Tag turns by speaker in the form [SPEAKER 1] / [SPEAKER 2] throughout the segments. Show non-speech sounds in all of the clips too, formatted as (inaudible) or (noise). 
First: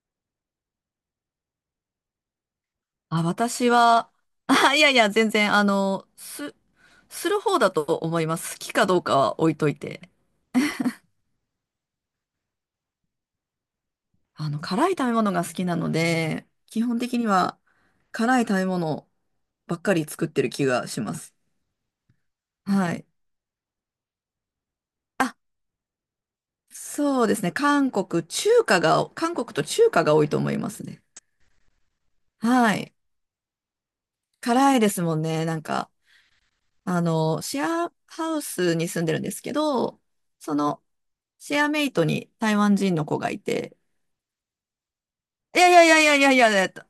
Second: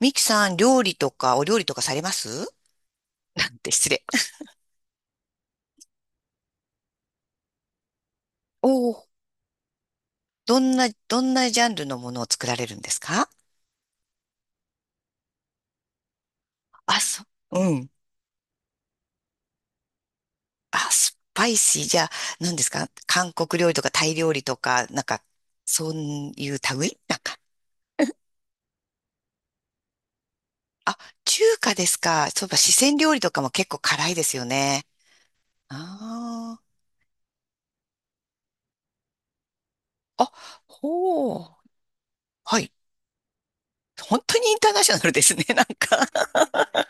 [SPEAKER 1] ミキさん、料理とか、お料理とかされます
[SPEAKER 2] あ、
[SPEAKER 1] って
[SPEAKER 2] 私
[SPEAKER 1] 失礼。
[SPEAKER 2] は、あ、いやいや、全然、する方だと思います。好
[SPEAKER 1] お
[SPEAKER 2] きかどう
[SPEAKER 1] お、
[SPEAKER 2] かは置いといて。
[SPEAKER 1] どんなジャンルのものを作られるんですか？
[SPEAKER 2] 辛い食べ物が好きなので、基本
[SPEAKER 1] あ、
[SPEAKER 2] 的
[SPEAKER 1] そ
[SPEAKER 2] に
[SPEAKER 1] う、
[SPEAKER 2] は
[SPEAKER 1] うん。
[SPEAKER 2] 辛い食べ物ばっかり作ってる気
[SPEAKER 1] あ、
[SPEAKER 2] がしま
[SPEAKER 1] ス
[SPEAKER 2] す。
[SPEAKER 1] パイシー。じゃあ、何ですか？
[SPEAKER 2] はい。
[SPEAKER 1] 韓国料理とかタイ料理とか、なんか、
[SPEAKER 2] あ、
[SPEAKER 1] そういう類なん
[SPEAKER 2] そうで
[SPEAKER 1] か？
[SPEAKER 2] すね。韓国と中華が多いと思います
[SPEAKER 1] あ、
[SPEAKER 2] ね。
[SPEAKER 1] 中華ですか？そういえば、四
[SPEAKER 2] はい。
[SPEAKER 1] 川料理とかも結構辛いですよ
[SPEAKER 2] 辛い
[SPEAKER 1] ね。
[SPEAKER 2] ですもんね。なんか、
[SPEAKER 1] あ
[SPEAKER 2] シェアハウスに住んでるんですけど、
[SPEAKER 1] あ。あ、
[SPEAKER 2] その、
[SPEAKER 1] ほ
[SPEAKER 2] シ
[SPEAKER 1] う。
[SPEAKER 2] ェアメイトに台
[SPEAKER 1] はい。
[SPEAKER 2] 湾人の子がいて、
[SPEAKER 1] 本当にインターナショナルですね、
[SPEAKER 2] い
[SPEAKER 1] なん
[SPEAKER 2] やいやいやい
[SPEAKER 1] か。
[SPEAKER 2] やいやいや、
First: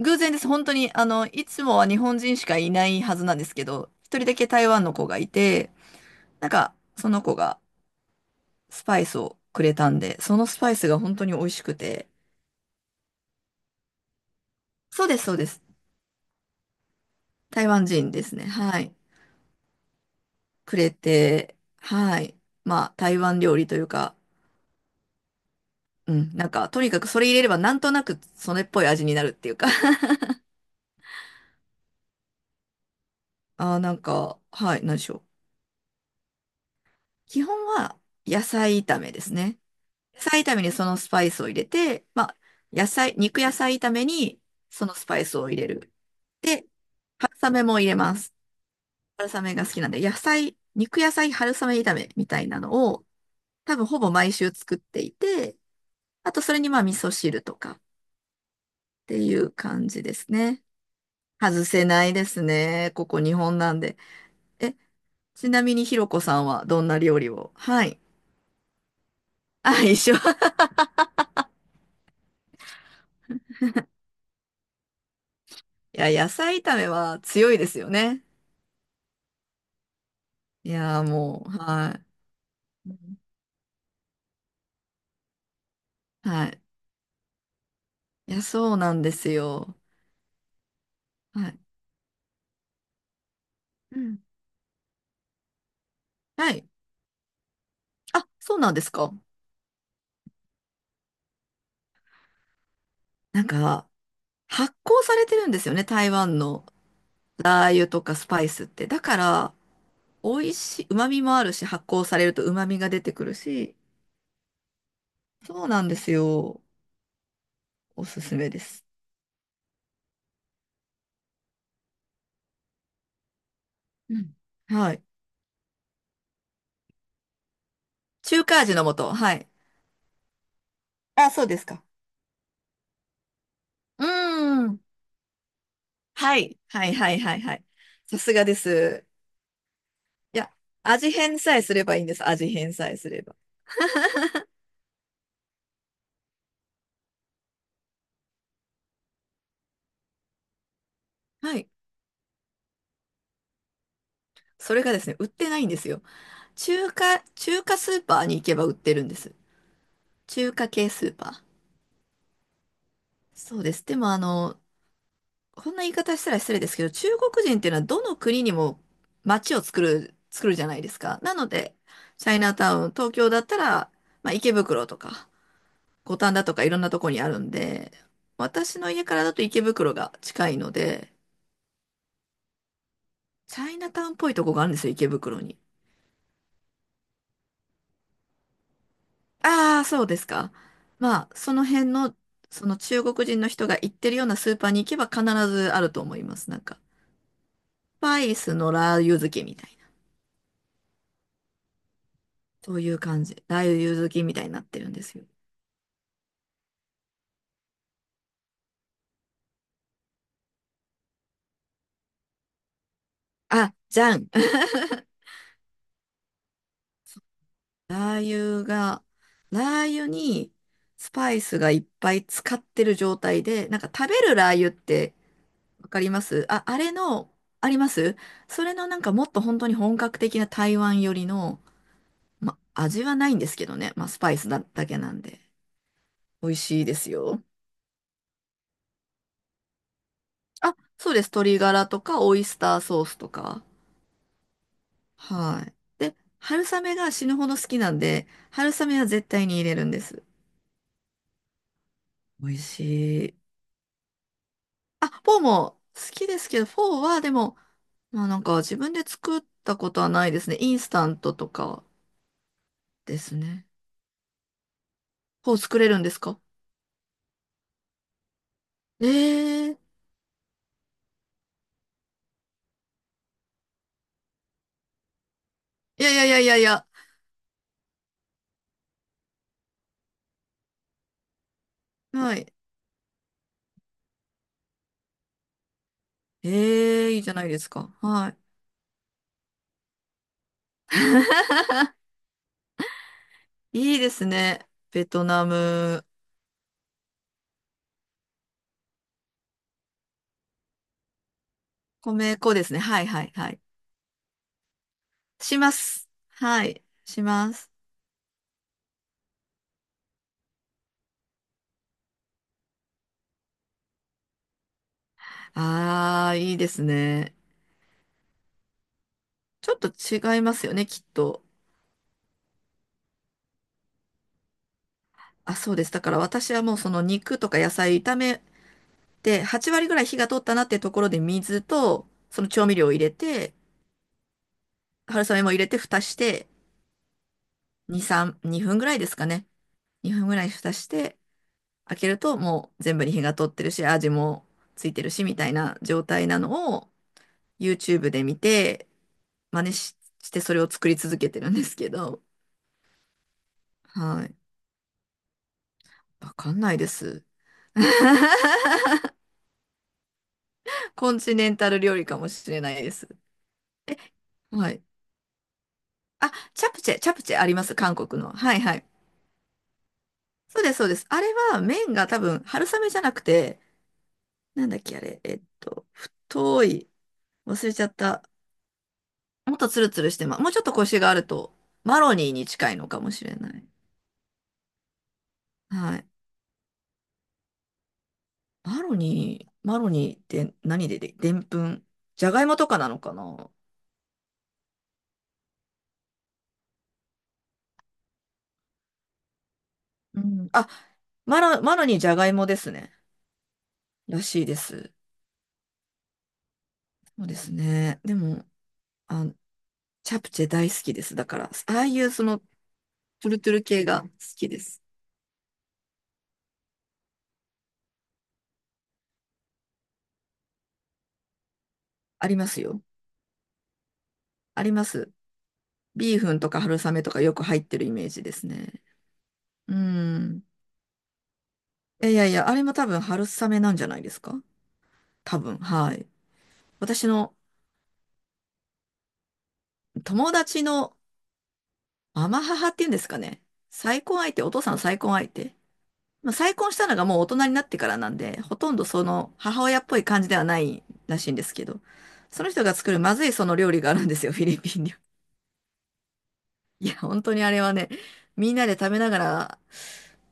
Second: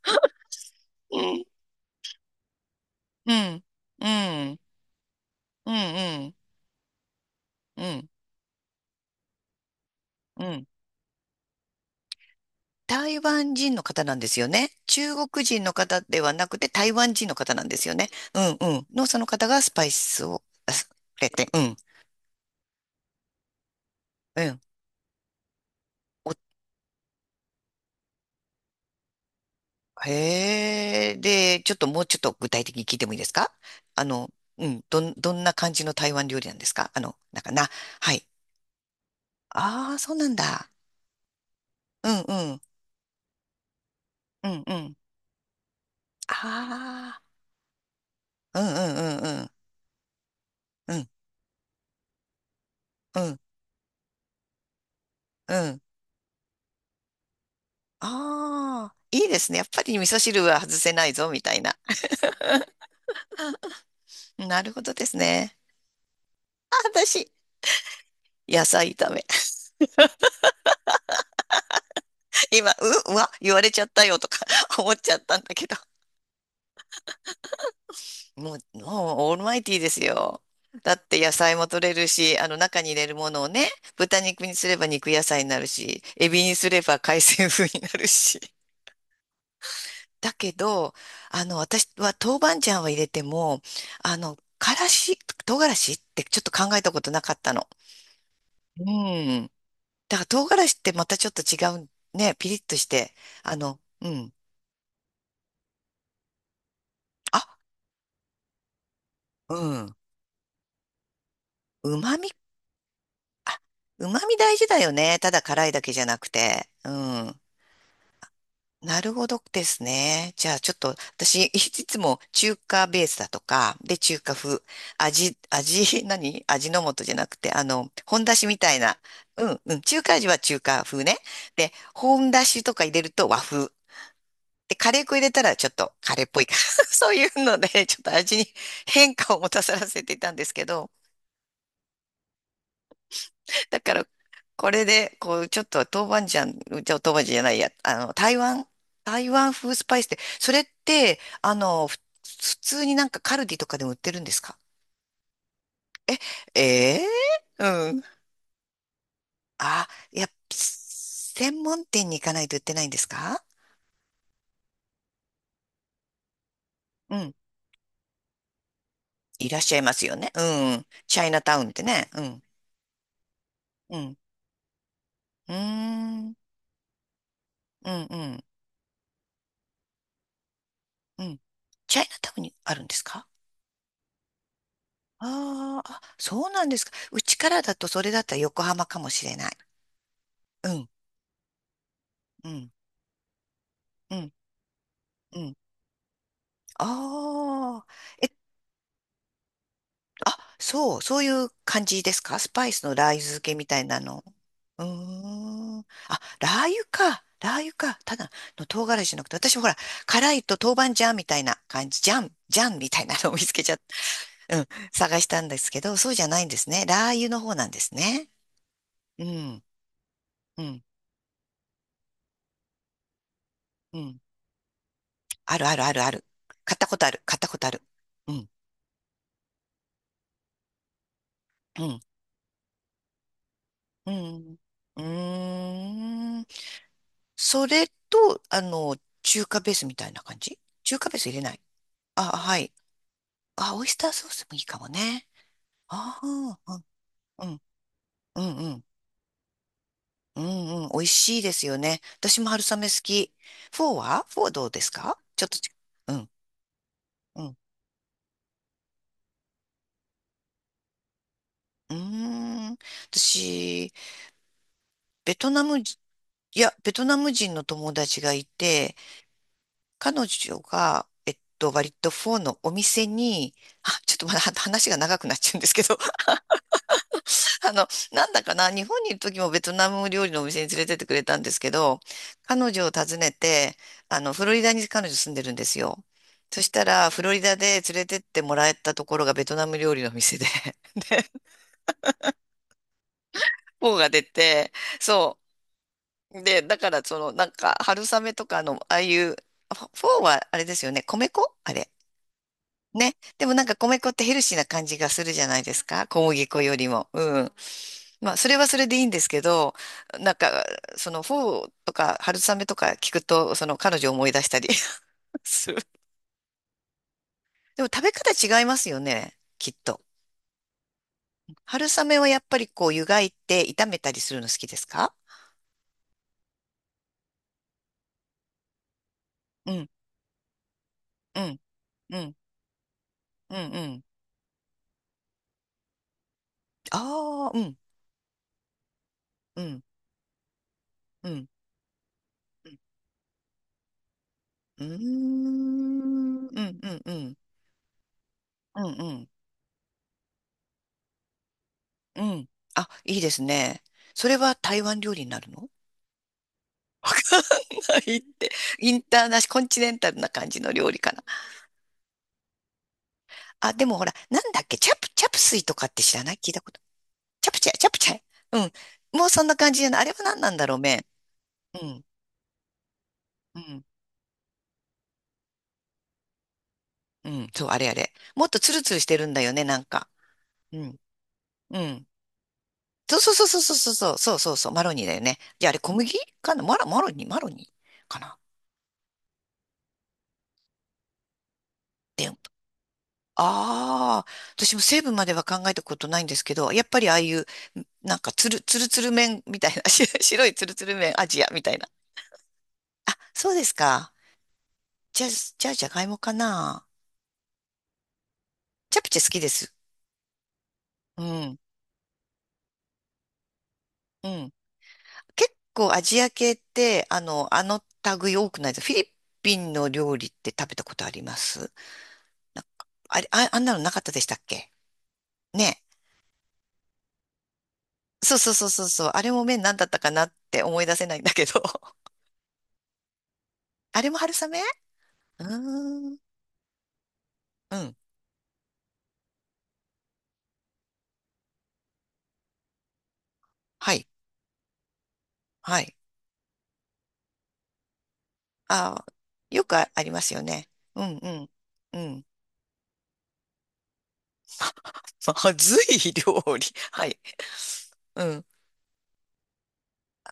[SPEAKER 2] 偶然です。本当に、
[SPEAKER 1] うん。
[SPEAKER 2] いつもは日本人しかいないはず
[SPEAKER 1] う
[SPEAKER 2] なんです
[SPEAKER 1] ん。
[SPEAKER 2] けど、
[SPEAKER 1] う
[SPEAKER 2] 一人だけ
[SPEAKER 1] ん。
[SPEAKER 2] 台湾の子がい
[SPEAKER 1] う
[SPEAKER 2] て、
[SPEAKER 1] ん。うん。
[SPEAKER 2] なんか、その子が
[SPEAKER 1] うん。
[SPEAKER 2] スパイスをくれたんで、そ
[SPEAKER 1] う
[SPEAKER 2] のス
[SPEAKER 1] ん。
[SPEAKER 2] パイスが本当に美味しくて、
[SPEAKER 1] 台湾人の方なんですよね。
[SPEAKER 2] そう
[SPEAKER 1] 中
[SPEAKER 2] です、そう
[SPEAKER 1] 国
[SPEAKER 2] です。
[SPEAKER 1] 人の方ではなくて台湾人の方なん
[SPEAKER 2] 台
[SPEAKER 1] で
[SPEAKER 2] 湾
[SPEAKER 1] すよね。
[SPEAKER 2] 人です
[SPEAKER 1] う
[SPEAKER 2] ね。
[SPEAKER 1] んう
[SPEAKER 2] は
[SPEAKER 1] ん。
[SPEAKER 2] い。
[SPEAKER 1] のその方がスパイスをあ
[SPEAKER 2] く
[SPEAKER 1] す
[SPEAKER 2] れ
[SPEAKER 1] くれて、
[SPEAKER 2] て、
[SPEAKER 1] うん、
[SPEAKER 2] はい。まあ、台湾料理というか、
[SPEAKER 1] うん。
[SPEAKER 2] う
[SPEAKER 1] お、
[SPEAKER 2] ん、なんか、とにかくそれ入れればなんとなくそれっぽい味になるっていうか。
[SPEAKER 1] へえ、で、ちょっともうちょっと具体的に聞いてもいいですか？
[SPEAKER 2] (laughs) あー、なん
[SPEAKER 1] あの、
[SPEAKER 2] か、
[SPEAKER 1] う
[SPEAKER 2] は
[SPEAKER 1] ん、
[SPEAKER 2] い、なん
[SPEAKER 1] ど
[SPEAKER 2] でし
[SPEAKER 1] ん、
[SPEAKER 2] ょう。
[SPEAKER 1] どんな感じの台湾料理なんですか？あの、なん
[SPEAKER 2] 基
[SPEAKER 1] か
[SPEAKER 2] 本
[SPEAKER 1] な、
[SPEAKER 2] は
[SPEAKER 1] はい。
[SPEAKER 2] 野菜炒めですね。
[SPEAKER 1] ああ、そう
[SPEAKER 2] 野
[SPEAKER 1] なん
[SPEAKER 2] 菜炒め
[SPEAKER 1] だ。
[SPEAKER 2] にそのスパイスを入れて、
[SPEAKER 1] うん
[SPEAKER 2] まあ、
[SPEAKER 1] うん、
[SPEAKER 2] 肉野菜炒めに
[SPEAKER 1] うんう
[SPEAKER 2] その
[SPEAKER 1] ん。
[SPEAKER 2] スパイスを入れる。で、
[SPEAKER 1] あ
[SPEAKER 2] 春雨も入れます。
[SPEAKER 1] あ、うんうん
[SPEAKER 2] 春
[SPEAKER 1] うんうん、
[SPEAKER 2] 雨が好きなんで、
[SPEAKER 1] う
[SPEAKER 2] 肉
[SPEAKER 1] ん
[SPEAKER 2] 野菜春雨炒めみたいなのを、
[SPEAKER 1] うん
[SPEAKER 2] 多分ほぼ毎週作ってい
[SPEAKER 1] う
[SPEAKER 2] て、
[SPEAKER 1] ん。
[SPEAKER 2] あとそれにまあ味噌汁とかっ
[SPEAKER 1] ああ、
[SPEAKER 2] て
[SPEAKER 1] いい
[SPEAKER 2] い
[SPEAKER 1] です
[SPEAKER 2] う
[SPEAKER 1] ね。やっぱ
[SPEAKER 2] 感
[SPEAKER 1] り
[SPEAKER 2] じ
[SPEAKER 1] 味
[SPEAKER 2] で
[SPEAKER 1] 噌
[SPEAKER 2] す
[SPEAKER 1] 汁は
[SPEAKER 2] ね。
[SPEAKER 1] 外せないぞ、みたい
[SPEAKER 2] 外
[SPEAKER 1] な。
[SPEAKER 2] せないですね。ここ日本なんで。
[SPEAKER 1] なる
[SPEAKER 2] え、
[SPEAKER 1] ほどです
[SPEAKER 2] ち
[SPEAKER 1] ね。
[SPEAKER 2] なみにひろこさんは
[SPEAKER 1] あ、
[SPEAKER 2] どんな料理
[SPEAKER 1] 私、
[SPEAKER 2] を？はい。
[SPEAKER 1] 野菜炒め。(laughs)
[SPEAKER 2] あ、一緒。(laughs)
[SPEAKER 1] 今、うわ、言われちゃったよとか (laughs) 思っちゃったんだけど。
[SPEAKER 2] いや、野菜炒めは強いですよね。
[SPEAKER 1] もうオールマイティーですよ。
[SPEAKER 2] い
[SPEAKER 1] だ
[SPEAKER 2] やー、
[SPEAKER 1] って野
[SPEAKER 2] もう、
[SPEAKER 1] 菜も取
[SPEAKER 2] は
[SPEAKER 1] れるし、あの中に入れる
[SPEAKER 2] い。
[SPEAKER 1] ものをね、豚肉にすれば肉野菜になるし、エビ
[SPEAKER 2] は
[SPEAKER 1] に
[SPEAKER 2] い。
[SPEAKER 1] すれば海鮮風になる
[SPEAKER 2] い
[SPEAKER 1] し。
[SPEAKER 2] や、そうなんですよ。
[SPEAKER 1] だけど、あ
[SPEAKER 2] は
[SPEAKER 1] の、
[SPEAKER 2] い。
[SPEAKER 1] 私は豆板醤は入れても、
[SPEAKER 2] う
[SPEAKER 1] あ
[SPEAKER 2] ん。
[SPEAKER 1] の、からし、唐辛子ってちょっと
[SPEAKER 2] はい。
[SPEAKER 1] 考えたことなかったの。
[SPEAKER 2] あ、そうなんで
[SPEAKER 1] う
[SPEAKER 2] すか。
[SPEAKER 1] ん。だから唐辛子ってまたちょっと違うね。ピリッとして。
[SPEAKER 2] なん
[SPEAKER 1] あの、
[SPEAKER 2] か、
[SPEAKER 1] うん。
[SPEAKER 2] 発酵されてるんですよね、台湾の
[SPEAKER 1] あ、
[SPEAKER 2] ラー油とかスパイスって。だから、
[SPEAKER 1] うん。
[SPEAKER 2] 美味しい、旨味もあるし、発
[SPEAKER 1] う
[SPEAKER 2] 酵さ
[SPEAKER 1] ま
[SPEAKER 2] れ
[SPEAKER 1] み、
[SPEAKER 2] ると旨味が出てくるし、
[SPEAKER 1] うまみ大事だよね。ただ
[SPEAKER 2] そ
[SPEAKER 1] 辛
[SPEAKER 2] う
[SPEAKER 1] い
[SPEAKER 2] な
[SPEAKER 1] だ
[SPEAKER 2] ん
[SPEAKER 1] け
[SPEAKER 2] で
[SPEAKER 1] じゃ
[SPEAKER 2] す
[SPEAKER 1] なく
[SPEAKER 2] よ。
[SPEAKER 1] て。うん。
[SPEAKER 2] おすすめです。
[SPEAKER 1] なるほどですね。じゃあちょっと私、い (laughs) つも中華ベースだとか、で、
[SPEAKER 2] う
[SPEAKER 1] 中華
[SPEAKER 2] ん。
[SPEAKER 1] 風、
[SPEAKER 2] はい。
[SPEAKER 1] (laughs) 何味の素じゃなくて、あの、本だ
[SPEAKER 2] 中
[SPEAKER 1] しみ
[SPEAKER 2] 華
[SPEAKER 1] た
[SPEAKER 2] 味
[SPEAKER 1] い
[SPEAKER 2] の
[SPEAKER 1] な。
[SPEAKER 2] 素。は
[SPEAKER 1] う
[SPEAKER 2] い。
[SPEAKER 1] ん、うん。中華味は中華風ね。
[SPEAKER 2] あ、そうです
[SPEAKER 1] で、
[SPEAKER 2] か。
[SPEAKER 1] 本だしとか入れると和風。
[SPEAKER 2] うー
[SPEAKER 1] で、
[SPEAKER 2] ん。
[SPEAKER 1] カレー粉入れたらちょっとカレーっ
[SPEAKER 2] は
[SPEAKER 1] ぽいか。(laughs)
[SPEAKER 2] い。はい
[SPEAKER 1] そ
[SPEAKER 2] は
[SPEAKER 1] う
[SPEAKER 2] い
[SPEAKER 1] いう
[SPEAKER 2] はいは
[SPEAKER 1] の
[SPEAKER 2] い。
[SPEAKER 1] で、ちょっと
[SPEAKER 2] さす
[SPEAKER 1] 味
[SPEAKER 2] が
[SPEAKER 1] に
[SPEAKER 2] です。
[SPEAKER 1] 変化を持たさらせていたん
[SPEAKER 2] い
[SPEAKER 1] で
[SPEAKER 2] や、
[SPEAKER 1] すけど、
[SPEAKER 2] 味変さえすればいいんです。味変さえすれば。
[SPEAKER 1] だからこれで、こう、ちょっと豆板醤、じゃあ豆板醤じゃないや、あの、台湾風スパイスって、それって、あ
[SPEAKER 2] はい。
[SPEAKER 1] の、普通になんかカルディとかでも売ってるんですか？
[SPEAKER 2] それがですね、売ってないんですよ。中
[SPEAKER 1] ええ、
[SPEAKER 2] 華、中
[SPEAKER 1] う
[SPEAKER 2] 華スー
[SPEAKER 1] ん。
[SPEAKER 2] パーに行けば売ってるんです。
[SPEAKER 1] あ、いや
[SPEAKER 2] 中華系スーパー。
[SPEAKER 1] 専門店に行かないと売ってないんですか？
[SPEAKER 2] そうです。でもこんな言い方したら失礼ですけど、中
[SPEAKER 1] うん。
[SPEAKER 2] 国人っていうのはどの国にも
[SPEAKER 1] い
[SPEAKER 2] 街
[SPEAKER 1] らっ
[SPEAKER 2] を
[SPEAKER 1] しゃ
[SPEAKER 2] 作
[SPEAKER 1] います
[SPEAKER 2] る、
[SPEAKER 1] よね。う
[SPEAKER 2] 作るじゃない
[SPEAKER 1] ん。
[SPEAKER 2] ですか。
[SPEAKER 1] チャイ
[SPEAKER 2] な
[SPEAKER 1] ナ
[SPEAKER 2] の
[SPEAKER 1] タウンっ
[SPEAKER 2] で、
[SPEAKER 1] てね。う
[SPEAKER 2] チャイ
[SPEAKER 1] ん。
[SPEAKER 2] ナタウン、東京だったら、
[SPEAKER 1] うん。
[SPEAKER 2] まあ池袋とか、
[SPEAKER 1] うー
[SPEAKER 2] 五反
[SPEAKER 1] ん。
[SPEAKER 2] 田とかいろんなとこにあるん
[SPEAKER 1] う
[SPEAKER 2] で、
[SPEAKER 1] んうん。
[SPEAKER 2] 私の家からだと池袋が近いので、
[SPEAKER 1] うん。チャイナタウンにあるんですか？
[SPEAKER 2] チャイナタウンっぽいとこがあるんですよ、池袋に。
[SPEAKER 1] あーあ、そうなんですか。うちからだとそれだったら横浜かもしれない。
[SPEAKER 2] ああ、そうですか。
[SPEAKER 1] うん、
[SPEAKER 2] まあ、その辺の、
[SPEAKER 1] う
[SPEAKER 2] そ
[SPEAKER 1] ん、
[SPEAKER 2] の中国人の人が行って
[SPEAKER 1] う
[SPEAKER 2] るよう
[SPEAKER 1] ん、
[SPEAKER 2] なスーパーに行けば必
[SPEAKER 1] うん。
[SPEAKER 2] ずあると思います。なんか、
[SPEAKER 1] ああ、
[SPEAKER 2] スパ
[SPEAKER 1] え、
[SPEAKER 2] イスのラー油漬けみたいな。
[SPEAKER 1] あ、そう、そういう感じですか？スパイ
[SPEAKER 2] そう
[SPEAKER 1] ス
[SPEAKER 2] い
[SPEAKER 1] の
[SPEAKER 2] う
[SPEAKER 1] ラー油
[SPEAKER 2] 感
[SPEAKER 1] 漬
[SPEAKER 2] じ。
[SPEAKER 1] け
[SPEAKER 2] ラー
[SPEAKER 1] みた
[SPEAKER 2] 油
[SPEAKER 1] いな
[SPEAKER 2] 漬け
[SPEAKER 1] の。
[SPEAKER 2] みたいになって
[SPEAKER 1] うー
[SPEAKER 2] るんですよ。
[SPEAKER 1] ん。あ、ラー油か。ラー油か。ただの唐辛子じゃなくて、私ほら、辛いと豆板醤みたいな感じ、ジャンみたいなのを見つけちゃ
[SPEAKER 2] あ、
[SPEAKER 1] っ
[SPEAKER 2] じゃん。
[SPEAKER 1] た。うん、
[SPEAKER 2] (laughs)
[SPEAKER 1] 探したんですけど、そうじゃないんですね。ラー油の方なんです
[SPEAKER 2] ラ
[SPEAKER 1] ね。
[SPEAKER 2] ー油が、
[SPEAKER 1] うん、
[SPEAKER 2] ラー油に
[SPEAKER 1] うん。
[SPEAKER 2] スパイスがいっぱい使ってる状態で、なんか
[SPEAKER 1] う
[SPEAKER 2] 食べ
[SPEAKER 1] ん。
[SPEAKER 2] るラー油って
[SPEAKER 1] あるある
[SPEAKER 2] わ
[SPEAKER 1] あ
[SPEAKER 2] か
[SPEAKER 1] るあ
[SPEAKER 2] りま
[SPEAKER 1] る。
[SPEAKER 2] す？あ、
[SPEAKER 1] 買
[SPEAKER 2] あ
[SPEAKER 1] った
[SPEAKER 2] れ
[SPEAKER 1] ことある。
[SPEAKER 2] の、
[SPEAKER 1] 買ったこと
[SPEAKER 2] あ
[SPEAKER 1] あ
[SPEAKER 2] り
[SPEAKER 1] る。
[SPEAKER 2] ます。
[SPEAKER 1] うん。
[SPEAKER 2] それのなんかもっと本当に本格的な台湾寄りの、
[SPEAKER 1] うん。
[SPEAKER 2] 味はないんですけどね。まあ、
[SPEAKER 1] う
[SPEAKER 2] スパイス
[SPEAKER 1] ん。
[SPEAKER 2] だ、だけ
[SPEAKER 1] う
[SPEAKER 2] なんで。
[SPEAKER 1] ーん。
[SPEAKER 2] 美味しいですよ。
[SPEAKER 1] それと、あの、中華ベースみたいな感じ？
[SPEAKER 2] あ、
[SPEAKER 1] 中華
[SPEAKER 2] そう
[SPEAKER 1] ベー
[SPEAKER 2] で
[SPEAKER 1] ス
[SPEAKER 2] す。
[SPEAKER 1] 入れな
[SPEAKER 2] 鶏
[SPEAKER 1] い？
[SPEAKER 2] ガラとか、
[SPEAKER 1] あ、
[SPEAKER 2] オイス
[SPEAKER 1] はい。
[SPEAKER 2] ターソースとか。
[SPEAKER 1] あ、オイスターソースもいいかもね。
[SPEAKER 2] はい。で、
[SPEAKER 1] ああ、うん、
[SPEAKER 2] 春雨
[SPEAKER 1] う
[SPEAKER 2] が死ぬほど
[SPEAKER 1] ん、
[SPEAKER 2] 好きなんで、
[SPEAKER 1] うん、う
[SPEAKER 2] 春
[SPEAKER 1] ん、
[SPEAKER 2] 雨は絶対に入れるんです。
[SPEAKER 1] うん、うん。美味しいですよね。私も
[SPEAKER 2] 美味
[SPEAKER 1] 春雨好
[SPEAKER 2] し
[SPEAKER 1] き。
[SPEAKER 2] い。
[SPEAKER 1] フォーはフォーどうです
[SPEAKER 2] あ、
[SPEAKER 1] か？
[SPEAKER 2] フォー
[SPEAKER 1] ちょっとち、
[SPEAKER 2] も好
[SPEAKER 1] う
[SPEAKER 2] き
[SPEAKER 1] ん、
[SPEAKER 2] ですけど、フォーはで
[SPEAKER 1] うん。
[SPEAKER 2] も、まあなんか自分で作ったことはないですね。インスタントとか
[SPEAKER 1] うーん。
[SPEAKER 2] ですね。
[SPEAKER 1] 私、ベト
[SPEAKER 2] フォー
[SPEAKER 1] ナ
[SPEAKER 2] 作
[SPEAKER 1] ム
[SPEAKER 2] れ
[SPEAKER 1] 人、
[SPEAKER 2] るんですか？
[SPEAKER 1] ベトナム人の友達がいて、
[SPEAKER 2] ええー。
[SPEAKER 1] 彼女が、割とフォーのお店に、あ、ちょっとまだは話が長くなっちゃうんですけど、
[SPEAKER 2] いやいやい
[SPEAKER 1] (laughs)
[SPEAKER 2] やいやいや。
[SPEAKER 1] あの、なんだかな、日本にいる時もベトナム料理のお店に連れてってくれたんですけど、
[SPEAKER 2] はい。
[SPEAKER 1] 彼女を訪ねて、あの、フロリダに彼女住んでるんですよ。そした
[SPEAKER 2] ええ
[SPEAKER 1] ら、
[SPEAKER 2] ー、い
[SPEAKER 1] フ
[SPEAKER 2] いじ
[SPEAKER 1] ロ
[SPEAKER 2] ゃ
[SPEAKER 1] リ
[SPEAKER 2] ない
[SPEAKER 1] ダ
[SPEAKER 2] です
[SPEAKER 1] で
[SPEAKER 2] か。
[SPEAKER 1] 連れてっ
[SPEAKER 2] はい。
[SPEAKER 1] てもらえたところがベトナム料理の店で、(laughs) フォー
[SPEAKER 2] いい
[SPEAKER 1] が
[SPEAKER 2] で
[SPEAKER 1] 出
[SPEAKER 2] すね。
[SPEAKER 1] て、
[SPEAKER 2] ベト
[SPEAKER 1] そ
[SPEAKER 2] ナム、
[SPEAKER 1] う。で、だから、その、なんか、春雨とかの、ああいう、フォーはあれですよね、米粉あれ。
[SPEAKER 2] 米粉ですね。はい
[SPEAKER 1] ね。
[SPEAKER 2] はい
[SPEAKER 1] で
[SPEAKER 2] は
[SPEAKER 1] も
[SPEAKER 2] い。
[SPEAKER 1] なんか米粉ってヘルシーな感じがするじゃな
[SPEAKER 2] し
[SPEAKER 1] い
[SPEAKER 2] ま
[SPEAKER 1] ですか。
[SPEAKER 2] す。
[SPEAKER 1] 小麦粉
[SPEAKER 2] は
[SPEAKER 1] よ
[SPEAKER 2] い。
[SPEAKER 1] りも。
[SPEAKER 2] し
[SPEAKER 1] うん。
[SPEAKER 2] ます。
[SPEAKER 1] まあ、それはそれでいいんですけど、なんか、その、フォーとか春雨とか聞くと、その彼女を思い出したり (laughs) する。
[SPEAKER 2] ああ、いいですね。
[SPEAKER 1] でも食べ方違いますよね。き
[SPEAKER 2] ち
[SPEAKER 1] っ
[SPEAKER 2] ょっと
[SPEAKER 1] と。
[SPEAKER 2] 違いますよね、きっと。
[SPEAKER 1] 春雨はやっぱりこう湯がいて炒めたりするの好きですか？
[SPEAKER 2] あ、そうです。だから私はもうその肉とか野菜炒めて、8
[SPEAKER 1] うん、
[SPEAKER 2] 割ぐらい火が通ったなってところで
[SPEAKER 1] うん、
[SPEAKER 2] 水と、
[SPEAKER 1] うん、
[SPEAKER 2] その調味料を入れ
[SPEAKER 1] う
[SPEAKER 2] て、
[SPEAKER 1] ん、うん。
[SPEAKER 2] 春雨も入れて蓋して、
[SPEAKER 1] ああ、うん、
[SPEAKER 2] 2、3、2分ぐらいですかね。
[SPEAKER 1] うん、
[SPEAKER 2] 2分ぐらい蓋して、
[SPEAKER 1] うん。
[SPEAKER 2] 開けると
[SPEAKER 1] う
[SPEAKER 2] も
[SPEAKER 1] ん、
[SPEAKER 2] う全部に火が通ってるし、味も
[SPEAKER 1] うー
[SPEAKER 2] ついてるし、みたいな状態な
[SPEAKER 1] ん、う
[SPEAKER 2] の
[SPEAKER 1] ん、う
[SPEAKER 2] を、
[SPEAKER 1] ん、うん。
[SPEAKER 2] YouTube で見
[SPEAKER 1] うんうんうんうんああうんうんうんうんうんうんうんうん
[SPEAKER 2] て、
[SPEAKER 1] うんうん
[SPEAKER 2] 真似し、してそれを作り続けてるんですけど、
[SPEAKER 1] うん。あ、いいですね。
[SPEAKER 2] は
[SPEAKER 1] そ
[SPEAKER 2] い。
[SPEAKER 1] れは台湾料理になるの？
[SPEAKER 2] わかんないです。(laughs)
[SPEAKER 1] (laughs) ないって。インターナショ、コンチネンタルな感じの料理
[SPEAKER 2] コ
[SPEAKER 1] か
[SPEAKER 2] ン
[SPEAKER 1] な。
[SPEAKER 2] チネンタル料理かもしれないです。
[SPEAKER 1] あ、でもほら、なんだっ
[SPEAKER 2] は
[SPEAKER 1] け、
[SPEAKER 2] い。
[SPEAKER 1] チャプスイとかって知らな
[SPEAKER 2] あ、
[SPEAKER 1] い？聞いた
[SPEAKER 2] チ
[SPEAKER 1] こ
[SPEAKER 2] ャ
[SPEAKER 1] と。
[SPEAKER 2] プチェ、チャプチェあ
[SPEAKER 1] チャ
[SPEAKER 2] り
[SPEAKER 1] プ
[SPEAKER 2] ま
[SPEAKER 1] チ
[SPEAKER 2] す、
[SPEAKER 1] ャ、チャ
[SPEAKER 2] 韓
[SPEAKER 1] プチ
[SPEAKER 2] 国
[SPEAKER 1] ャ。
[SPEAKER 2] の。は
[SPEAKER 1] う
[SPEAKER 2] い
[SPEAKER 1] ん。
[SPEAKER 2] はい。
[SPEAKER 1] もうそんな感じじゃない？あれは何なん
[SPEAKER 2] そう
[SPEAKER 1] だ
[SPEAKER 2] で
[SPEAKER 1] ろ
[SPEAKER 2] す、
[SPEAKER 1] う、
[SPEAKER 2] そうです。
[SPEAKER 1] 麺。
[SPEAKER 2] あれは
[SPEAKER 1] う
[SPEAKER 2] 麺
[SPEAKER 1] ん。
[SPEAKER 2] が多分春雨じゃなく
[SPEAKER 1] う
[SPEAKER 2] て、
[SPEAKER 1] ん。
[SPEAKER 2] なんだっけあれ、太い、
[SPEAKER 1] うん。
[SPEAKER 2] 忘
[SPEAKER 1] そう、
[SPEAKER 2] れ
[SPEAKER 1] あ
[SPEAKER 2] ちゃ
[SPEAKER 1] れ
[SPEAKER 2] っ
[SPEAKER 1] あれ。
[SPEAKER 2] た。
[SPEAKER 1] もっとツルツルしてるんだよ
[SPEAKER 2] もっ
[SPEAKER 1] ね、
[SPEAKER 2] と
[SPEAKER 1] な
[SPEAKER 2] ツ
[SPEAKER 1] ん
[SPEAKER 2] ルツ
[SPEAKER 1] か。
[SPEAKER 2] ルしてます。もうちょっと
[SPEAKER 1] う
[SPEAKER 2] コ
[SPEAKER 1] ん。
[SPEAKER 2] シがあると、
[SPEAKER 1] う
[SPEAKER 2] マ
[SPEAKER 1] ん。
[SPEAKER 2] ロニーに近いのかも
[SPEAKER 1] そう
[SPEAKER 2] し
[SPEAKER 1] そ
[SPEAKER 2] れ
[SPEAKER 1] うそう
[SPEAKER 2] な
[SPEAKER 1] そ
[SPEAKER 2] い。
[SPEAKER 1] うそうそうそうそうそう、マロニーだよね。じゃああれ小
[SPEAKER 2] はい。
[SPEAKER 1] 麦かな、マロニーかな。
[SPEAKER 2] マロニーって何でで、でんぷん。じ
[SPEAKER 1] で、
[SPEAKER 2] ゃがいもとかなのかな？
[SPEAKER 1] ああ、私も成分までは考えたことないんですけど、やっぱりああいう、なんかつるつる麺みたいな、(laughs) 白
[SPEAKER 2] う
[SPEAKER 1] 白
[SPEAKER 2] ん。
[SPEAKER 1] いつ
[SPEAKER 2] あ、
[SPEAKER 1] るつる麺、アジアみた
[SPEAKER 2] マ
[SPEAKER 1] い
[SPEAKER 2] ロ
[SPEAKER 1] な。
[SPEAKER 2] ニーじゃがいもですね。
[SPEAKER 1] あ、そうですか。
[SPEAKER 2] らしいです。
[SPEAKER 1] じゃあ、じゃがいもかな。
[SPEAKER 2] そうですね。でも、
[SPEAKER 1] チャプチェ
[SPEAKER 2] あ、
[SPEAKER 1] 好きです。
[SPEAKER 2] チャプチェ大好きです。
[SPEAKER 1] う
[SPEAKER 2] だから、
[SPEAKER 1] ん、
[SPEAKER 2] ああいうトゥルトゥル系が好
[SPEAKER 1] う
[SPEAKER 2] き
[SPEAKER 1] ん。
[SPEAKER 2] です。
[SPEAKER 1] 結構アジア系って、あの類多くないです？フィリピンの料理って食べたことあります？
[SPEAKER 2] ありま
[SPEAKER 1] な
[SPEAKER 2] す
[SPEAKER 1] ん
[SPEAKER 2] よ。
[SPEAKER 1] か、あれ、あ、あんなのなかったでしたっ
[SPEAKER 2] あ
[SPEAKER 1] け。
[SPEAKER 2] ります。
[SPEAKER 1] ね。
[SPEAKER 2] ビーフンとか春雨とかよく入ってるイメージで
[SPEAKER 1] そう
[SPEAKER 2] す
[SPEAKER 1] そうそう
[SPEAKER 2] ね。
[SPEAKER 1] そうそう。あれも麺な
[SPEAKER 2] う
[SPEAKER 1] んだったかなっ
[SPEAKER 2] ん。
[SPEAKER 1] て思い出せないんだけど。(laughs)
[SPEAKER 2] いやいやいや、あれも多分春雨なんじゃな
[SPEAKER 1] あ
[SPEAKER 2] い
[SPEAKER 1] れ
[SPEAKER 2] で
[SPEAKER 1] も
[SPEAKER 2] す
[SPEAKER 1] 春
[SPEAKER 2] か？
[SPEAKER 1] 雨？
[SPEAKER 2] 多
[SPEAKER 1] う
[SPEAKER 2] 分、はい。
[SPEAKER 1] ーん。
[SPEAKER 2] 私の
[SPEAKER 1] うん。
[SPEAKER 2] 友達の母っていうんですかね。
[SPEAKER 1] は
[SPEAKER 2] 再
[SPEAKER 1] い。
[SPEAKER 2] 婚相手、お父さんの再婚相手。
[SPEAKER 1] はい。
[SPEAKER 2] まあ、再婚したのがもう大人になってからなんで、ほとんど
[SPEAKER 1] あ
[SPEAKER 2] そ
[SPEAKER 1] あ、
[SPEAKER 2] の母
[SPEAKER 1] よく
[SPEAKER 2] 親っぽ
[SPEAKER 1] あ
[SPEAKER 2] い
[SPEAKER 1] りま
[SPEAKER 2] 感じ
[SPEAKER 1] す
[SPEAKER 2] で
[SPEAKER 1] よ
[SPEAKER 2] はな
[SPEAKER 1] ね。
[SPEAKER 2] い
[SPEAKER 1] うん
[SPEAKER 2] ら
[SPEAKER 1] う
[SPEAKER 2] しいんで
[SPEAKER 1] ん。
[SPEAKER 2] すけど、
[SPEAKER 1] うん。
[SPEAKER 2] その人が作るまずいその料理があるんですよ、フィリピン料
[SPEAKER 1] (laughs) まずい料理。
[SPEAKER 2] 理。(laughs) い
[SPEAKER 1] (laughs)
[SPEAKER 2] や、
[SPEAKER 1] はい。
[SPEAKER 2] 本当にあれはね、
[SPEAKER 1] うん。
[SPEAKER 2] みんなで食べながら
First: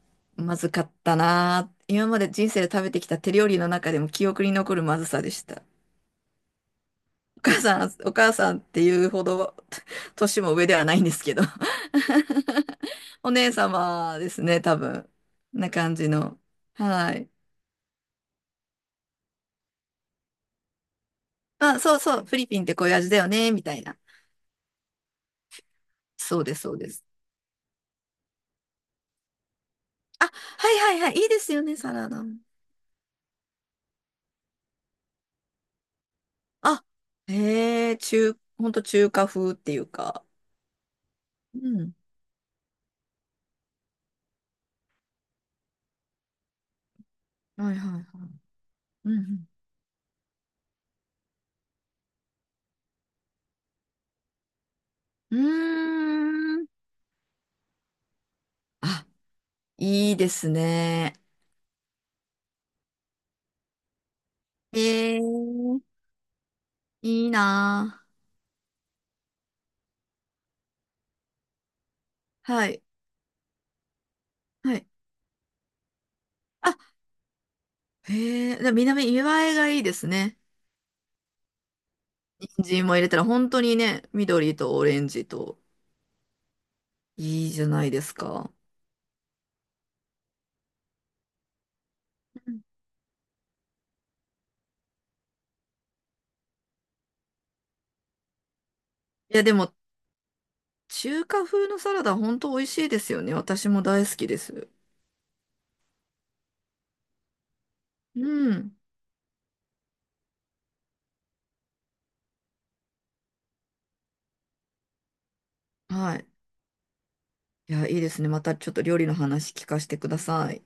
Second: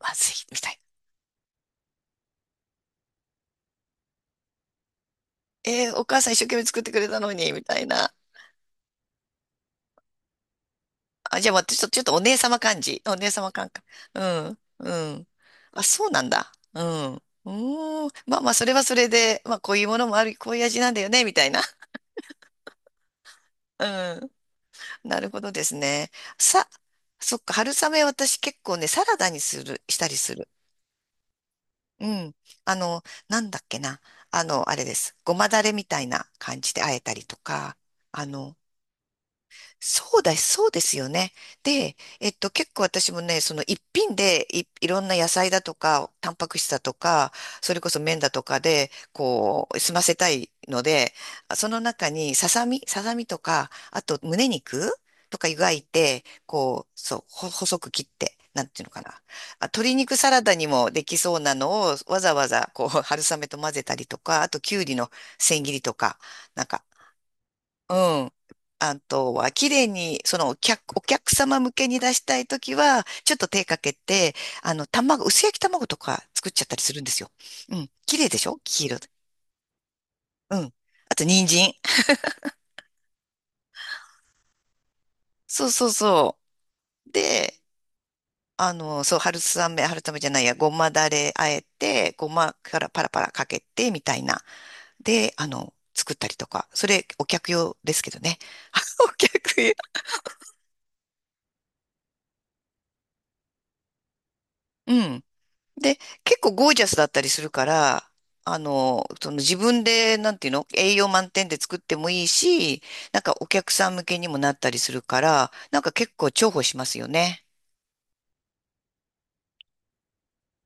[SPEAKER 1] まずい、
[SPEAKER 2] ま
[SPEAKER 1] みた
[SPEAKER 2] ず
[SPEAKER 1] いな。
[SPEAKER 2] かったなぁ。今まで人生で食べてきた手料理の中でも記憶に残るまずさでした。
[SPEAKER 1] えー、お母さん一生懸命作ってくれたの
[SPEAKER 2] お
[SPEAKER 1] に、
[SPEAKER 2] 母
[SPEAKER 1] みた
[SPEAKER 2] さ
[SPEAKER 1] い
[SPEAKER 2] ん、
[SPEAKER 1] な。
[SPEAKER 2] お母さんっていうほど、(laughs) 年も上ではないんですけ
[SPEAKER 1] あ、
[SPEAKER 2] ど。
[SPEAKER 1] じゃあ私ちょっと、お姉様感じ。お
[SPEAKER 2] (laughs)
[SPEAKER 1] 姉
[SPEAKER 2] お
[SPEAKER 1] 様
[SPEAKER 2] 姉
[SPEAKER 1] 感覚。
[SPEAKER 2] 様
[SPEAKER 1] う
[SPEAKER 2] です
[SPEAKER 1] ん。
[SPEAKER 2] ね、多
[SPEAKER 1] う
[SPEAKER 2] 分。
[SPEAKER 1] ん。
[SPEAKER 2] な
[SPEAKER 1] あ、
[SPEAKER 2] 感
[SPEAKER 1] そ
[SPEAKER 2] じ
[SPEAKER 1] うなん
[SPEAKER 2] の。
[SPEAKER 1] だ。う
[SPEAKER 2] は
[SPEAKER 1] ん。う
[SPEAKER 2] い。
[SPEAKER 1] ーん。まあまあ、それはそれで、まあ、こういうものもある、こういう味なんだよね、みたいな。
[SPEAKER 2] まあ、そうそう、フィリピンってこういう味だよね、みたい
[SPEAKER 1] う
[SPEAKER 2] な。
[SPEAKER 1] ん。なるほどですね。
[SPEAKER 2] そうです、
[SPEAKER 1] さ、
[SPEAKER 2] そうです。
[SPEAKER 1] そっか、春雨私結構ね、サラダにしたり
[SPEAKER 2] あ、
[SPEAKER 1] する。
[SPEAKER 2] はいはいはい、いいですよね、サ
[SPEAKER 1] う
[SPEAKER 2] ラダ
[SPEAKER 1] ん。
[SPEAKER 2] も。
[SPEAKER 1] あの、なんだっけな。あの、あれです。ごまだれみたいな感じで
[SPEAKER 2] あ、
[SPEAKER 1] 和えたりとか、
[SPEAKER 2] へえ、
[SPEAKER 1] あの、
[SPEAKER 2] ほんと中華風っていう
[SPEAKER 1] そう
[SPEAKER 2] か。
[SPEAKER 1] だ、そうですよね。
[SPEAKER 2] うん。
[SPEAKER 1] で、結構私もね、その一品でいろんな野菜だとか、タンパク質だとか、そ
[SPEAKER 2] はい
[SPEAKER 1] れこそ
[SPEAKER 2] はい
[SPEAKER 1] 麺
[SPEAKER 2] は
[SPEAKER 1] だ
[SPEAKER 2] い。
[SPEAKER 1] とかで、
[SPEAKER 2] うん
[SPEAKER 1] こう、済ませたいので、その中にささみとか、あと胸肉
[SPEAKER 2] う
[SPEAKER 1] とか湯がいて、
[SPEAKER 2] ん。うーん。
[SPEAKER 1] こう、そう、細く切って、なんていうのか
[SPEAKER 2] あ、
[SPEAKER 1] な。あ、鶏
[SPEAKER 2] い
[SPEAKER 1] 肉
[SPEAKER 2] いで
[SPEAKER 1] サラ
[SPEAKER 2] す
[SPEAKER 1] ダにもで
[SPEAKER 2] ね。
[SPEAKER 1] きそうなのを、わざわざ、こう、春雨と混ぜたりとか、あときゅうりの
[SPEAKER 2] ええ、
[SPEAKER 1] 千切りとか、なんか、
[SPEAKER 2] いい
[SPEAKER 1] う
[SPEAKER 2] な
[SPEAKER 1] ん。あとは、綺麗に、そのお客様向けに出したい
[SPEAKER 2] あ。
[SPEAKER 1] と
[SPEAKER 2] は
[SPEAKER 1] き
[SPEAKER 2] い。
[SPEAKER 1] は、ちょっと手かけて、あ
[SPEAKER 2] は
[SPEAKER 1] の、
[SPEAKER 2] い
[SPEAKER 1] 薄焼き卵とか作っちゃっ
[SPEAKER 2] あ、
[SPEAKER 1] たりするんですよ。うん。綺麗でし
[SPEAKER 2] へえ、
[SPEAKER 1] ょ、
[SPEAKER 2] でも見
[SPEAKER 1] 黄色
[SPEAKER 2] 見
[SPEAKER 1] で。
[SPEAKER 2] 栄えがいいですね。
[SPEAKER 1] うん。あと、人参。
[SPEAKER 2] 人参も入れたら本当にね、緑とオレンジと
[SPEAKER 1] そうそうそう。
[SPEAKER 2] いい
[SPEAKER 1] で、
[SPEAKER 2] じゃないですか。
[SPEAKER 1] あの、そう、春雨、春雨じゃないや、ごまだれあえて、ご
[SPEAKER 2] う
[SPEAKER 1] ま
[SPEAKER 2] ん
[SPEAKER 1] からパラパラかけて、みたいな。で、あの、作ったりとか。それ、お客用ですけどね。(laughs) お
[SPEAKER 2] いや、で
[SPEAKER 1] 客
[SPEAKER 2] も
[SPEAKER 1] 用。
[SPEAKER 2] 中華風のサラダ本当美味しいですよね。私も大好きです。
[SPEAKER 1] うん。で、結構ゴージャスだったりするから、
[SPEAKER 2] う
[SPEAKER 1] あ
[SPEAKER 2] ん。
[SPEAKER 1] の、その自分で、なんていうの、栄養満点で作ってもいいし、なんかお客さん向けにもなったりするから、なんか結
[SPEAKER 2] はい。
[SPEAKER 1] 構重宝しますよね。
[SPEAKER 2] いや、いいですね。またちょっと料理の話聞かせてください。